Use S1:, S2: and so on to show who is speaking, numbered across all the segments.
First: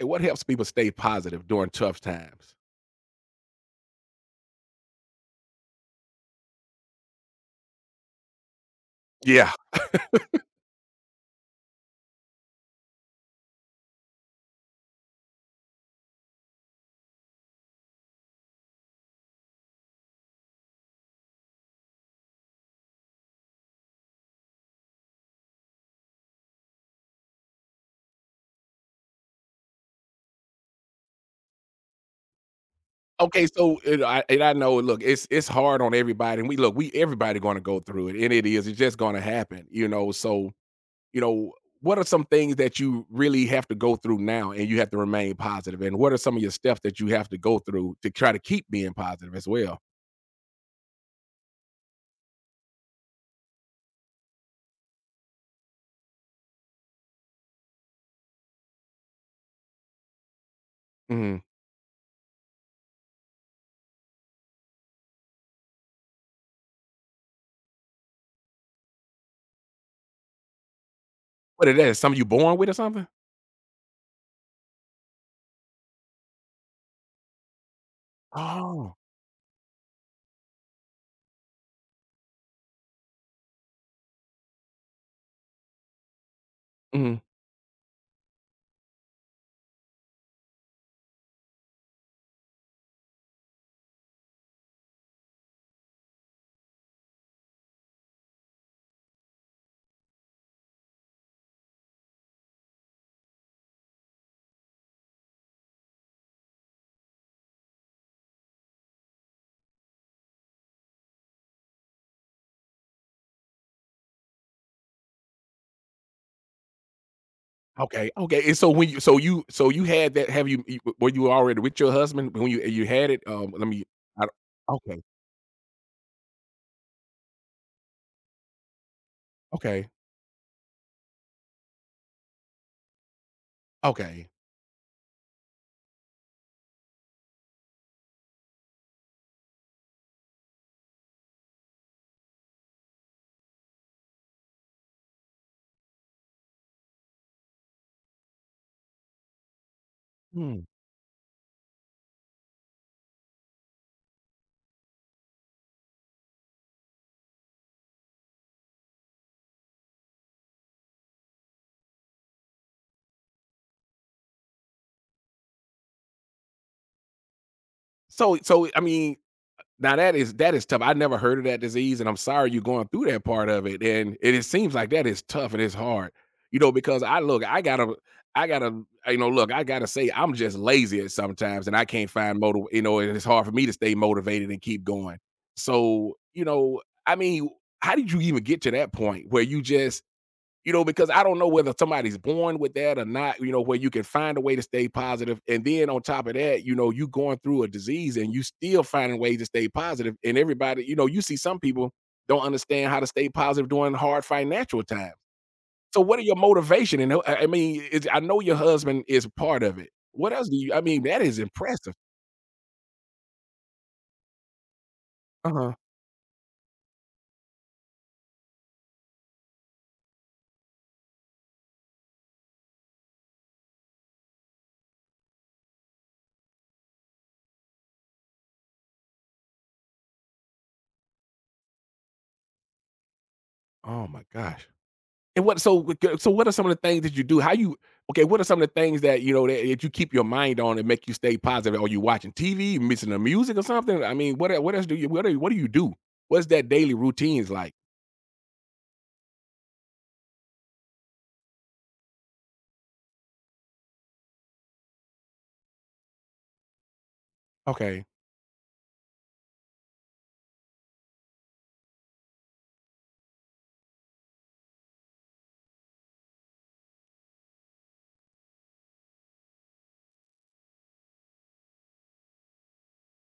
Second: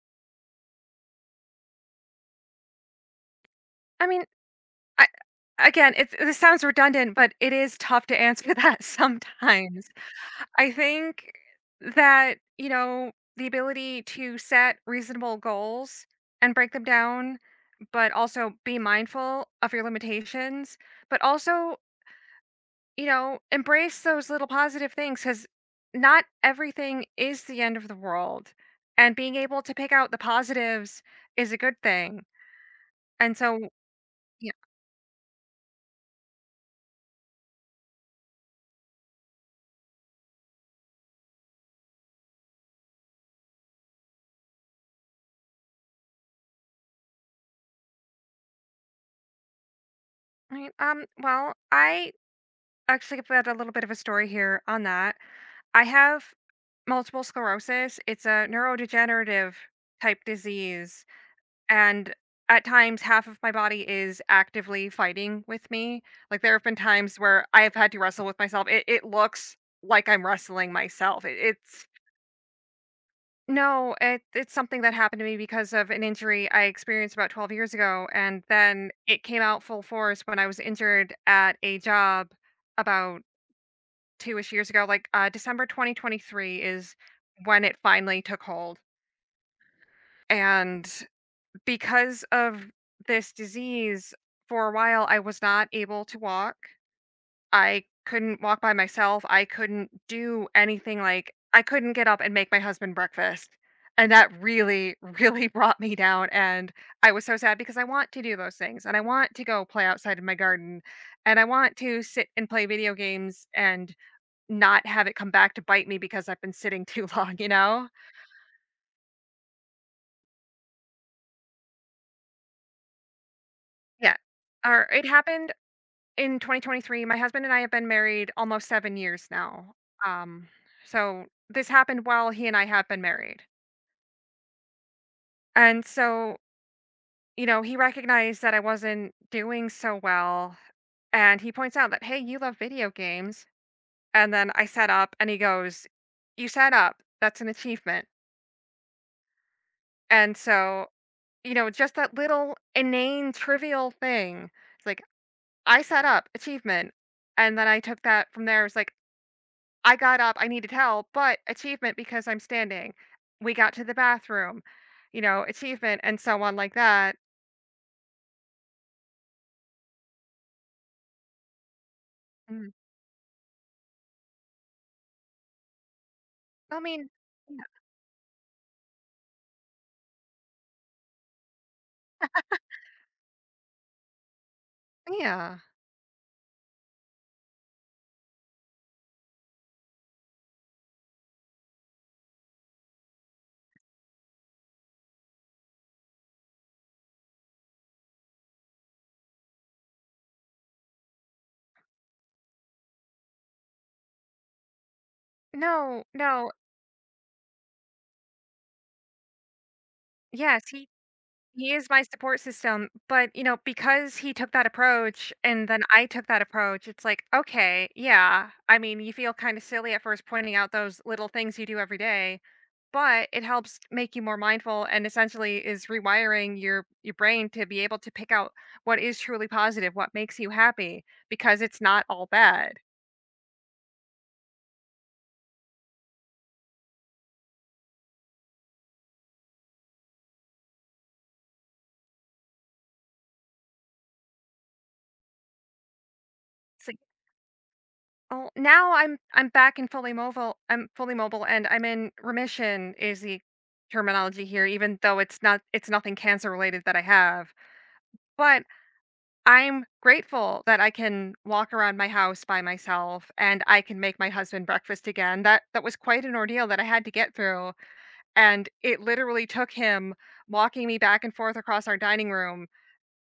S1: And what helps people stay positive during tough times?
S2: I mean, I again, it's this sounds redundant, but it is tough to answer that
S1: Yeah.
S2: sometimes. I think that, you know, the ability to set reasonable goals and break them down, but also be mindful of your limitations, but also, you know, embrace those little positive things because not everything is the end of the world. And being able to pick out the positives is a good thing. And
S1: Okay,
S2: so,
S1: so and I, and
S2: yeah,
S1: I know. Look, it's hard on everybody, and we look, we everybody going to go through it, and it is. It's just going to happen, you know. So, you know, what are some things that you really have to go through now, and you have to remain positive? And what are some of your steps that you have to go through to try to keep being positive as well?
S2: I actually I've got a little bit of a story here on that. I have multiple sclerosis. It's a neurodegenerative type disease.
S1: Mhm.
S2: And at times, half of my body is actively fighting with me. Like, there have been times where I have had to wrestle with myself. It looks like I'm wrestling myself. It,
S1: What is
S2: it's
S1: that? Something you born with or something?
S2: no, it's something that happened to me because of an injury I experienced about 12 years ago. And then
S1: Oh.
S2: it came out full force when I was injured at a job about 2-ish years ago, like, December 2023 is
S1: Mhm.
S2: when it finally took hold, and because of this disease, for a while, I was not able to walk. I couldn't walk by myself, I couldn't do anything, like, I couldn't get up and make my husband breakfast, and that really, really brought me down, and I was so sad because I want to do those things, and I want to go play outside in my garden, and I want to sit and play video games and not have it come back to bite me because I've been sitting too long, you know?
S1: Okay, okay, and so when you had that have you already with your husband when you had it? Let me
S2: Yeah.
S1: I don't
S2: Or
S1: okay,
S2: it happened in 2023. My husband and I have been married almost 7 years now.
S1: okay,
S2: Um, so this happened while he and I have been married.
S1: okay.
S2: And so, you know, he recognized that I wasn't doing so well, and he points out that, "Hey, you love video games." And then I set up, and he goes, "You set up. That's an achievement." And
S1: Hmm.
S2: so, you know, just that little inane trivial thing. It's like, I sat up, achievement, and then I took that from there, it was like, "I got up, I needed help, but achievement because I'm standing. We got to the bathroom," you know, achievement, and so on like that.
S1: So, I mean, now that is tough. I never heard of that disease, and I'm sorry you're
S2: Mm.
S1: going through that part of it. And it seems like that is tough and it's hard, you know.
S2: I
S1: Because
S2: mean,
S1: I look,
S2: yeah,
S1: I gotta, You know, look, I gotta say, I'm just lazy at sometimes, and I can't find motive. You know, and it's hard for me to stay motivated and keep going.
S2: yeah.
S1: So, you know, I mean, how did you even get to that point where you just, because I don't know whether somebody's born with that or not, you know, where you can find a way to stay positive. And then on top of that, you know, you going through a disease and you still finding ways to stay positive. And everybody, you know, you see some people don't understand how to stay positive during hard financial times. So
S2: No,
S1: what are your
S2: no,
S1: motivation? And I mean, it's, I know your husband is part of it. What else do
S2: yes,
S1: you, I mean, that is
S2: He is
S1: impressive.
S2: my support system, but, you know, because he took that approach and
S1: Uh-huh.
S2: then I took that approach, it's like, okay, yeah. I mean, you feel kind of silly at first pointing out those little things you do every day, but it helps make you more mindful and essentially is rewiring your brain to be able to pick out what is truly positive, what makes you happy because it's not all bad.
S1: Oh my gosh. And what so so what are some of the things that you do? How you okay? What are some of the things that you know that you keep your mind on and make you stay positive? Are you watching TV, missing the music or something? I mean, what else do you what do you do? What's that daily routines like?
S2: Oh, now I'm back and fully mobile. I'm fully mobile, and I'm in remission is the terminology here, even though it's nothing cancer related that I have.
S1: Okay,
S2: But I'm grateful that I can walk around my house by myself and I can make my husband breakfast again. That was quite an ordeal that I had to get through, and it literally took him walking me back and forth across our dining room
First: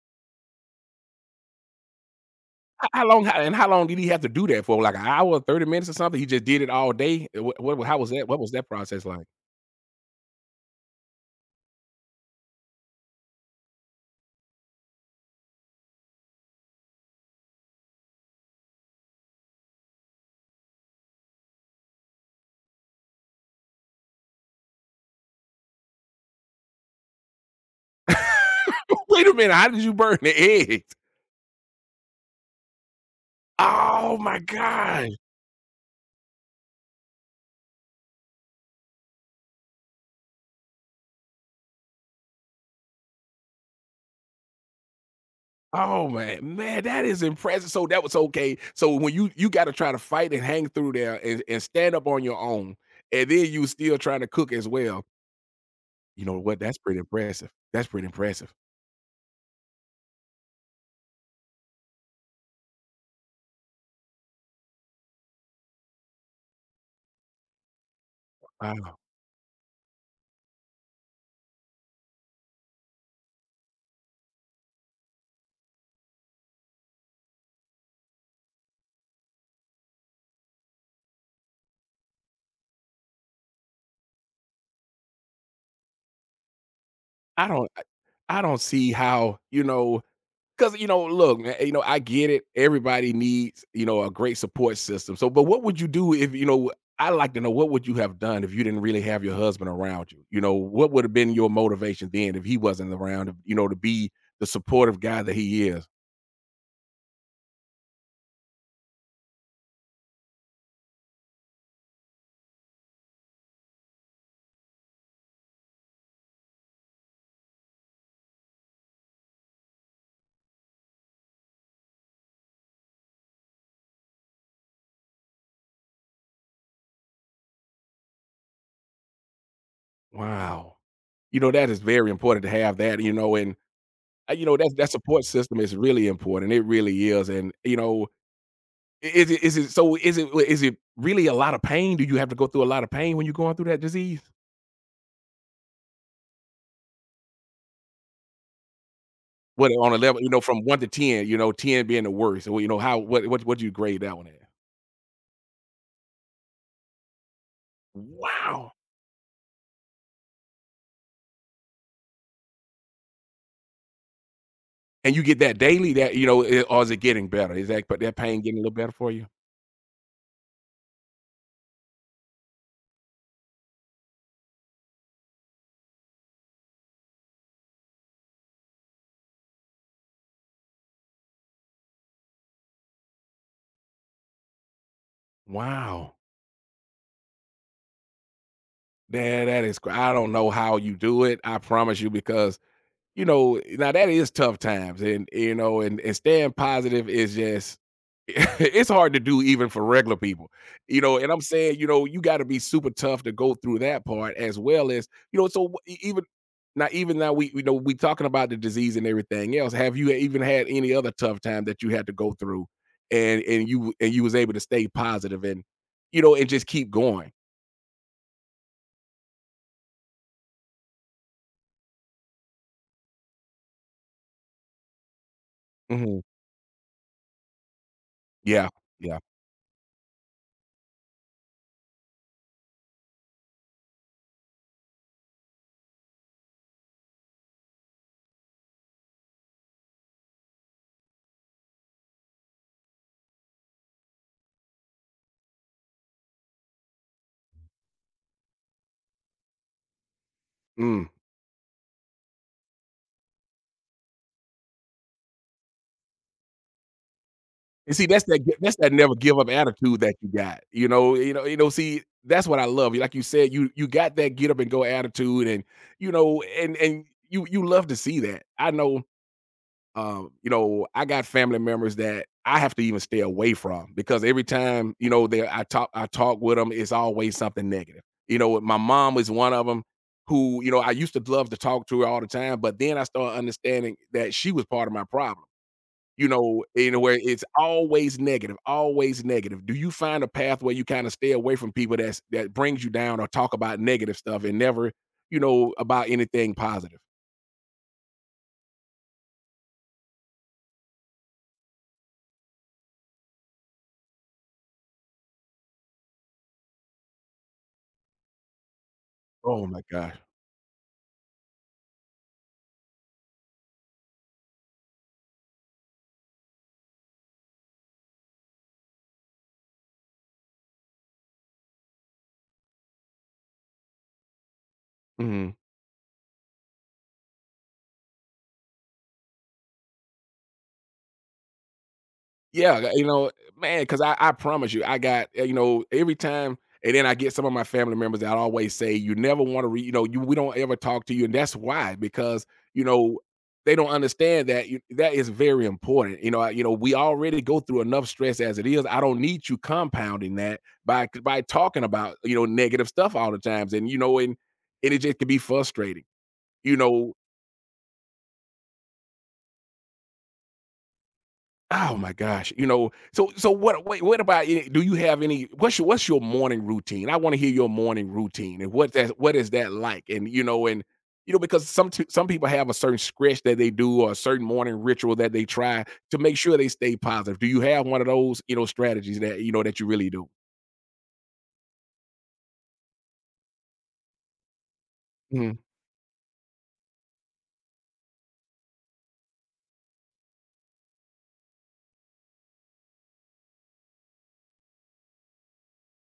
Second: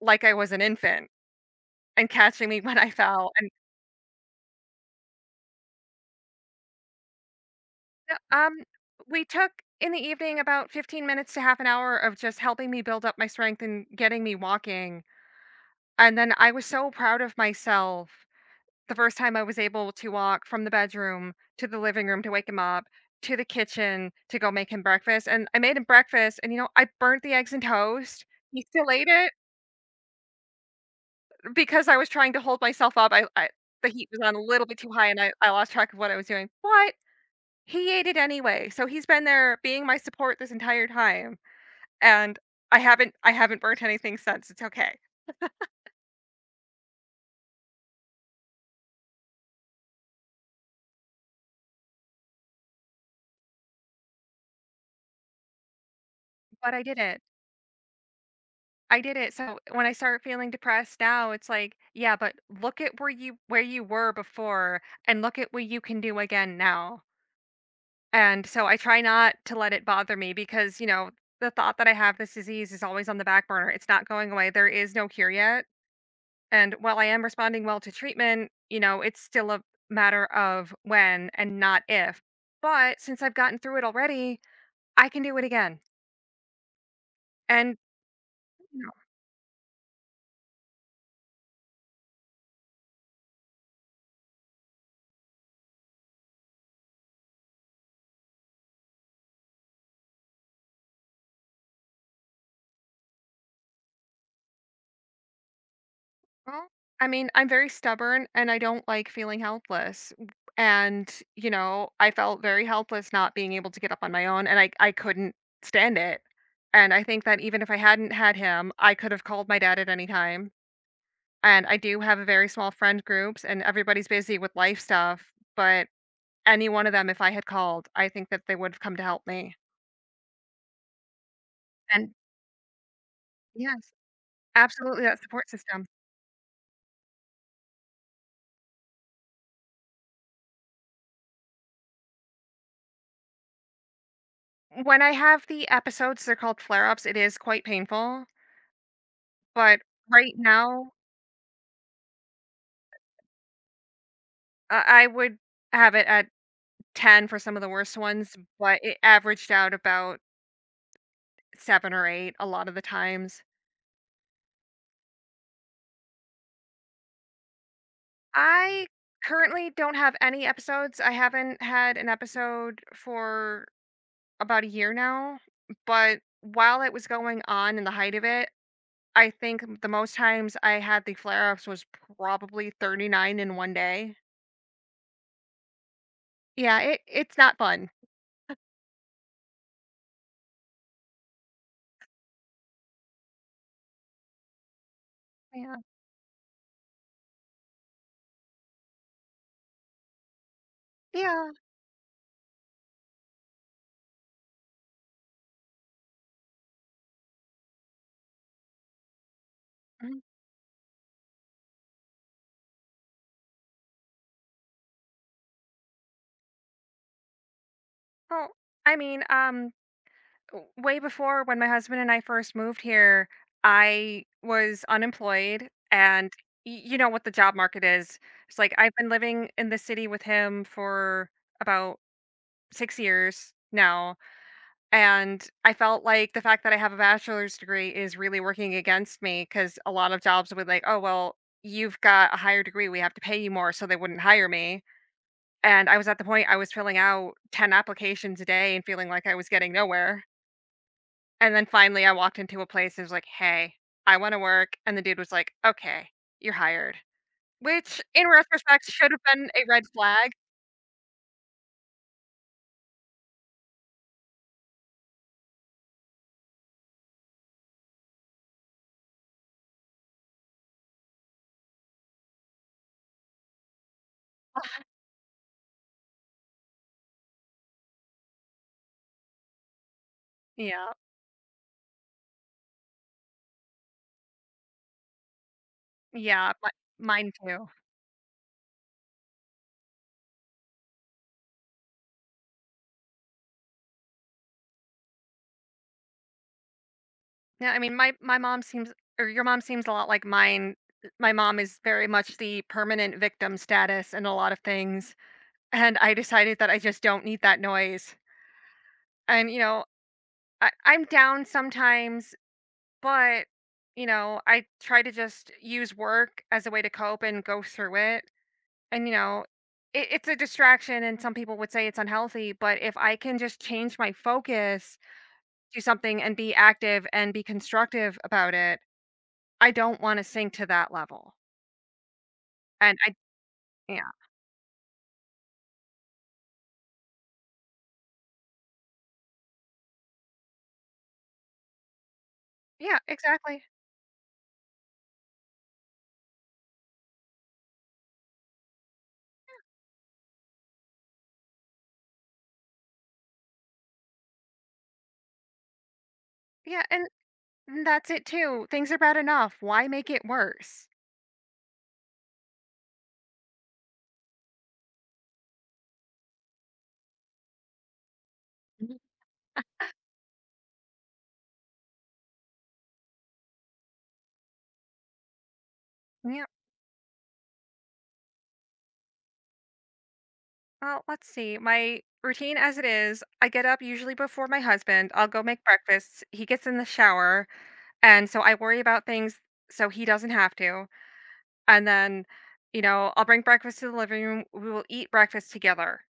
S2: like I was an infant and catching me when
S1: how,
S2: I
S1: how long
S2: fell.
S1: how, and how long did he have to do that for? Like an hour, 30 minutes or something? He just did it all day. What, how was
S2: No,
S1: that? What was that process
S2: we
S1: like?
S2: took in the evening about 15 minutes to half an hour of just helping me build up my strength and getting me walking. And then I was so proud of myself the first time I was able to walk from the bedroom to the living room to wake him up to the kitchen to go make him breakfast. And I made him breakfast and you know, I burnt the eggs and toast. He still ate
S1: Wait
S2: it
S1: a minute, how did you burn the eggs?
S2: because I was trying to hold myself up. I, the heat
S1: Oh
S2: was on
S1: my
S2: a little bit too high
S1: god!
S2: and I lost track of what I was doing. But he ate it anyway. So he's been there being my support this entire time. And I haven't burnt anything since, it's okay.
S1: Oh man, man, that is impressive. So that was okay. So when you got to try to fight and hang through there and stand up on your own, and then you still trying to cook as well. You know what?
S2: But
S1: That's
S2: I did
S1: pretty
S2: it.
S1: impressive. That's pretty impressive.
S2: I did it, so when I start feeling depressed now, it's like, "Yeah, but look at where you were before, and look at what you can do again now." And so I
S1: Wow.
S2: try not to let it bother me because, you know, the thought that I have this disease is always on the back burner, it's not going away, there is no cure yet, and while I am responding well to treatment, you know, it's still a matter of when and not if. But since I've gotten through it already, I can do it again,
S1: I don't
S2: and
S1: I I don't
S2: no.
S1: see how, you know, because you know, look, man, you know, I get it. Everybody needs, you know, a great support system. So, but what would you do if you know? I like to know what would you have done if you didn't really have your husband around you. You know, what would have been your motivation then if he wasn't around? You know, to be the supportive guy that he is.
S2: I mean, I'm very stubborn and I don't like feeling helpless. And, you know, I felt very helpless not being able to get up on my own and I couldn't stand it. And I think that even if I hadn't had him, I could have called my dad at any time. And I do have a very small friend groups and everybody's busy with life stuff, but any one of them, if I had called, I think that they would have come to help me.
S1: Wow, you know that is very
S2: And
S1: important to have that. You know, and
S2: yes,
S1: you know that that
S2: absolutely that
S1: support
S2: support
S1: system is
S2: system.
S1: really important. It really is. And you know, is it so? Is it really a lot of pain? Do you have to go through a lot of pain when you're going through that disease?
S2: When I have the episodes, they're called flare ups, it is quite painful.
S1: What
S2: But
S1: on a level, you
S2: right
S1: know, from 1 to
S2: now,
S1: 10, you know, 10 being the worst, well, you know, how what do you grade that one at?
S2: I would have it at 10 for some of the worst ones,
S1: Wow!
S2: but it averaged out about 7 or 8 a lot of the times.
S1: And you get that daily that you know, eh, or is it getting better? Is that but that pain getting a little
S2: I
S1: better for you?
S2: currently don't have any episodes. I haven't had an episode for about a year now, but while it was going on in the height of it, I think the most times I had the flare-ups was probably 39 in one day.
S1: Wow.
S2: Yeah, it it's not fun.
S1: That that is cra I don't know how you do it, I promise you, because you know, now that is tough times, and you
S2: Yeah.
S1: know, and staying positive is just it's hard to do even for regular people, you know. And I'm
S2: Yeah.
S1: saying, you know, you got to be super tough to go through that part as well as you know. So even now, we you know we talking about the disease and everything else. Have you
S2: Mhm.
S1: even had any other tough time that you had to go through, and you was able to stay positive and you know and just keep going?
S2: Well, I mean, way before when my husband and I first moved here, I was unemployed
S1: Hmm.
S2: and you know what the job market is. It's
S1: Yeah,
S2: like I've been
S1: yeah.
S2: living in the city with him for about 6 years now and I felt like the fact that I have a bachelor's degree is really working against me cuz a lot of jobs would like, "Oh, well, you've got a higher degree, we have to pay you more," so they wouldn't hire me. And I was at the point I was filling out 10 applications a day and feeling like I was getting nowhere.
S1: Mm.
S2: And then finally I walked into a place and was like, "Hey, I wanna work," and the dude was like, "Okay, you're hired."
S1: And
S2: Which
S1: see, that's
S2: in
S1: that that's
S2: retrospect
S1: that
S2: should
S1: never
S2: have
S1: give up
S2: been a red
S1: attitude that you
S2: flag.
S1: got, see, that's what I love. Like you said, you got that get up and go attitude and, you know, and you love to see that. I know, you know, I got family members that I have to even stay away from because every time, you know, they I talk with them, it's always something negative. You know, my mom is one of them, who, you know,
S2: Yeah,
S1: I used to love to talk to her all the time, but then I started understanding that she was part of my problem. You
S2: yeah,
S1: know,
S2: mi
S1: in a way,
S2: mine
S1: it's
S2: too.
S1: always negative, always negative. Do you find a path where you kinda stay away from people that brings you down or talk about negative stuff and never, you know, about anything positive?
S2: Yeah, I mean, my mom seems or your mom seems a lot like mine. My mom is very much the permanent victim status in a lot of things, and I decided that I just don't need that noise. And, you
S1: Oh my
S2: know,
S1: gosh.
S2: I'm down sometimes. But, you know, I try to just use work as a way to cope and go through it. And, you know, it's a distraction, and some people would say it's unhealthy. But if I can just change my focus
S1: Mhm.
S2: to something and be active and be constructive about it, I don't want to sink to that level.
S1: Yeah,
S2: And
S1: you
S2: I,
S1: know, man.
S2: yeah,
S1: Because I promise you, I got you know, every time and then I get some of my family members that always say, "You never wanna read. You know, you we don't ever talk to you," and that's why, because, you
S2: yeah,
S1: know,
S2: exactly.
S1: they don't understand that you that is very important, you know, I you know, we already go through enough stress as it is, I don't need you compounding that by talking about, you know, negative stuff all the times, and, you know, and it just can be frustrating, you
S2: Yeah. And
S1: know.
S2: that's it too. Things are bad enough. Why make it worse?
S1: Oh my gosh, you know, so what about you? Do you have any what's your morning routine? I wanna hear your morning routine and what
S2: Mhm.
S1: that what is that like? And you know, because some some people have a certain scratch that they do or a certain morning ritual that they try to make
S2: Yeah.
S1: sure they stay positive. Do you have one of those, you know, strategies that you know that you really do?
S2: Let's see. My routine as it is, I get up usually before my husband. I'll go
S1: Mhm.
S2: make breakfast. He gets in the shower, and so I worry about things so he doesn't have to. And then, you know, I'll bring breakfast to the living room. We will eat breakfast together.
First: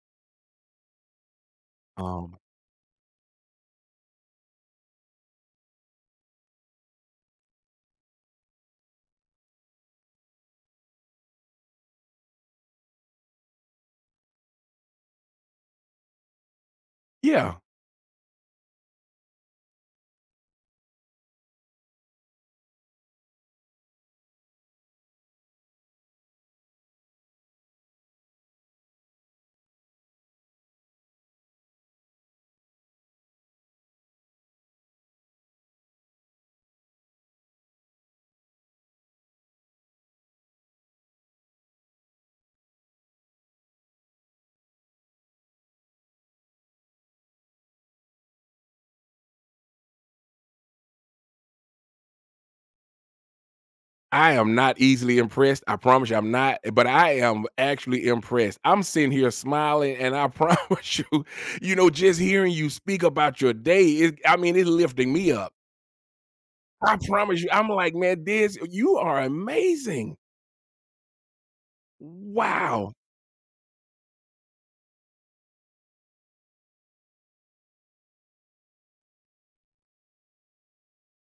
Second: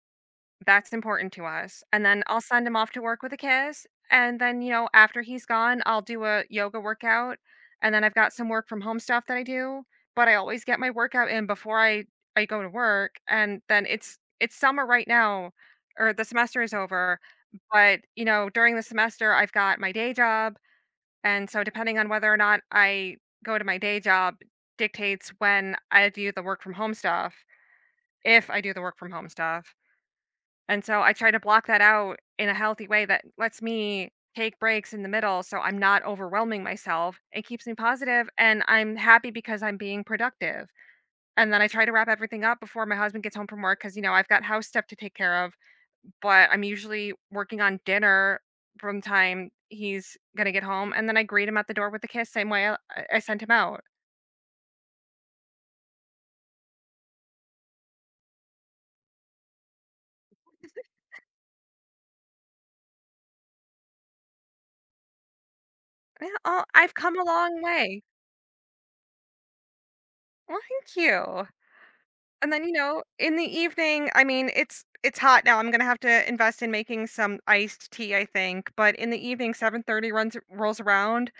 S2: That's important to us, and then
S1: Um,
S2: I'll send him off to work with a kiss, and then, you know, after he's gone, I'll do a yoga workout, and then I've got some work from home stuff that I do, but I always get my workout in before I go to work, and then it's summer right now, or the semester is over,
S1: Yeah.
S2: but, you know, during the semester, I've got my day job, and so depending on whether or not I go to my day job dictates when I do the work from home stuff, if I do the work from home stuff. And so I try to block that out in a healthy way that lets me take breaks in the middle so I'm not overwhelming myself. It keeps me positive and I'm happy because I'm being productive. And then I try to wrap everything up before my husband gets home from work because, you know, I've got house stuff to take care of, but I'm usually working on dinner from the time he's going to get home. And then I greet him at the door with a kiss, same way I sent him out.
S1: I am not easily impressed. I promise you, I'm not, but I am actually impressed. I'm sitting here smiling, and I promise you, you know, just hearing you speak about your day, it, I mean, it's lifting me up.
S2: Yeah. Oh, I've
S1: I
S2: come a
S1: promise you,
S2: long
S1: I'm like,
S2: way.
S1: man, this, you are amazing.
S2: Well, thank you. And then, you
S1: Wow.
S2: know, in the evening, I mean, it's hot now. I'm gonna have to invest in making some iced tea, I think. But in the evening, 7:30 runs rolls around.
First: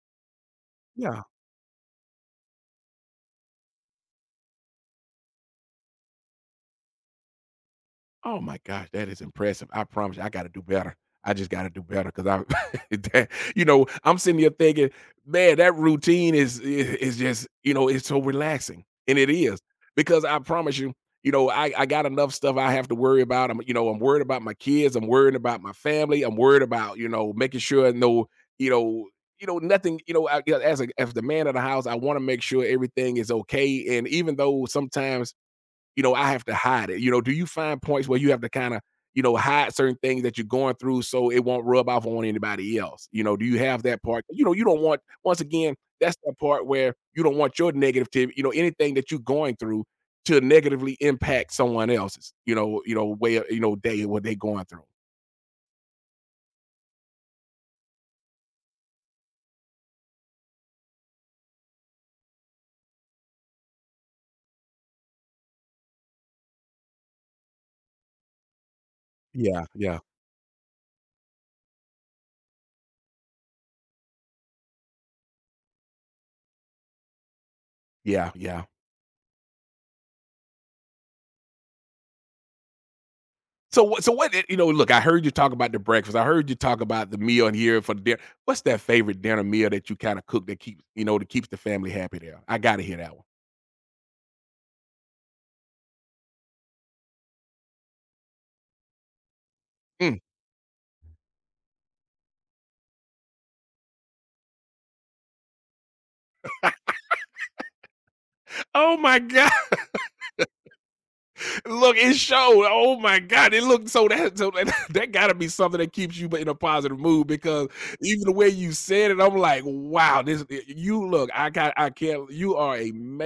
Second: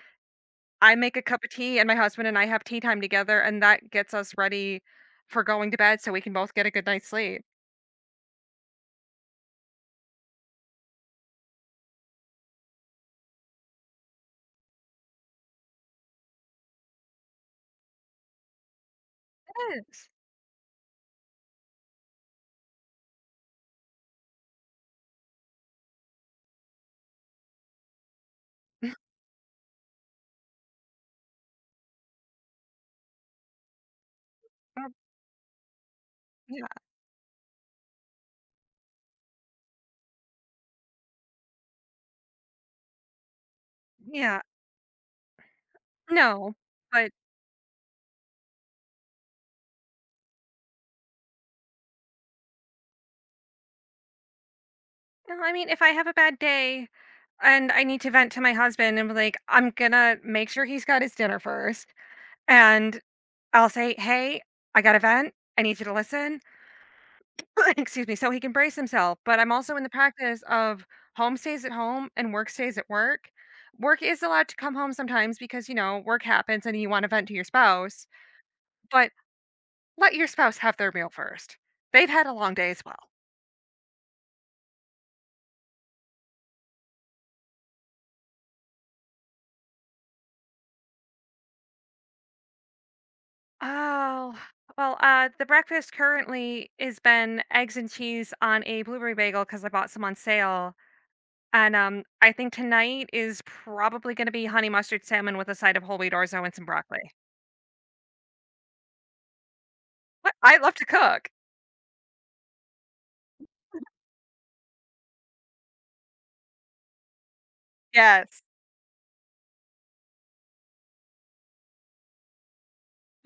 S2: I make a
S1: Yeah.
S2: cup of tea, and my husband and I have tea time together, and that gets us ready for going to bed so we can both get a good night's sleep.
S1: Oh my gosh, that is impressive. I promise you, I gotta do better. I just gotta do better because I, that- you know, I'm sitting here thinking, man, that routine is, is just, you know, it's so relaxing, and it is
S2: It is.
S1: because I promise you, you know, I got enough stuff I have to worry about. I'm, you know, I'm worried about my kids. I'm worried about my family. I'm worried about, you know, making sure no, you know, you know, nothing, you know, I, as a as the man of the house, I want to make sure everything is okay. And even though
S2: Um,
S1: sometimes you know, I have to
S2: yeah,
S1: hide it. You know, do you find points where you have to kind of, you know, hide certain things that you're going through so it won't rub off on anybody else? You know, do you have that part?
S2: yeah.
S1: You know, you don't want, once again, that's the
S2: No,
S1: part where
S2: but
S1: you don't want your negative, you know, anything that you're going through to negatively impact someone else's, you know, way, you know, day, what they going through.
S2: no, I mean, if I have a bad day and I need to vent to my husband and be like, I'm gonna make sure he's got his dinner first, and I'll say, "Hey, I got a vent. I need you to listen." Excuse me, so he can brace himself, but I'm
S1: Yeah,
S2: also in the
S1: yeah.
S2: practice of home stays at home and work stays at work. Work is allowed to come home sometimes because, you know, work happens and you want to vent to your spouse,
S1: Yeah, yeah.
S2: but let your spouse have their meal first. They've had a long day as well.
S1: You know, look, I heard you talk about the breakfast. I heard you talk about the meal and here for the dinner. What's that favorite dinner meal that you kind of cook that keeps you know that keeps the family happy? There, I got to hear that one.
S2: Oh, well, the breakfast currently is been eggs and cheese on a blueberry bagel because I bought some on
S1: Mm.
S2: sale. And, I think tonight is probably gonna be honey mustard salmon with a side of whole wheat orzo and some broccoli.
S1: Oh my god.
S2: What? I love to cook.
S1: Look, it showed. Oh my God, it looked that got to be something that keeps you in a positive mood because even the
S2: Yes.
S1: way you said it, I'm like, wow, this you look. I got, I can't. You are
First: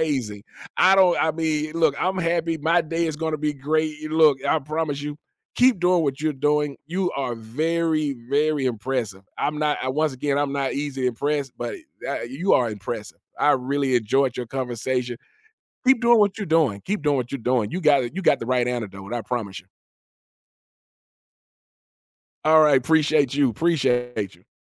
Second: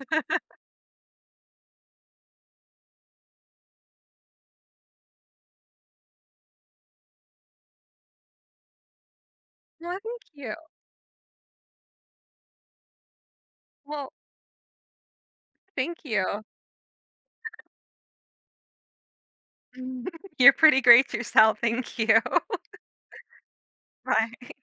S1: I don't. I mean, look, I'm happy. My day is going to be great. Look, I promise you. Keep doing what you're doing. You are very, very impressive. I'm not. I,
S2: Well,
S1: once
S2: thank
S1: again, I'm
S2: you.
S1: not easy impressed, but you are impressive. I really
S2: Well,
S1: enjoyed your conversation.
S2: thank
S1: Keep doing what
S2: you.
S1: you're doing. Keep doing what you're doing. You got it. You got the right antidote. I promise you.
S2: You're pretty great yourself. Thank you.
S1: All right. Appreciate you. Appreciate you.
S2: Bye.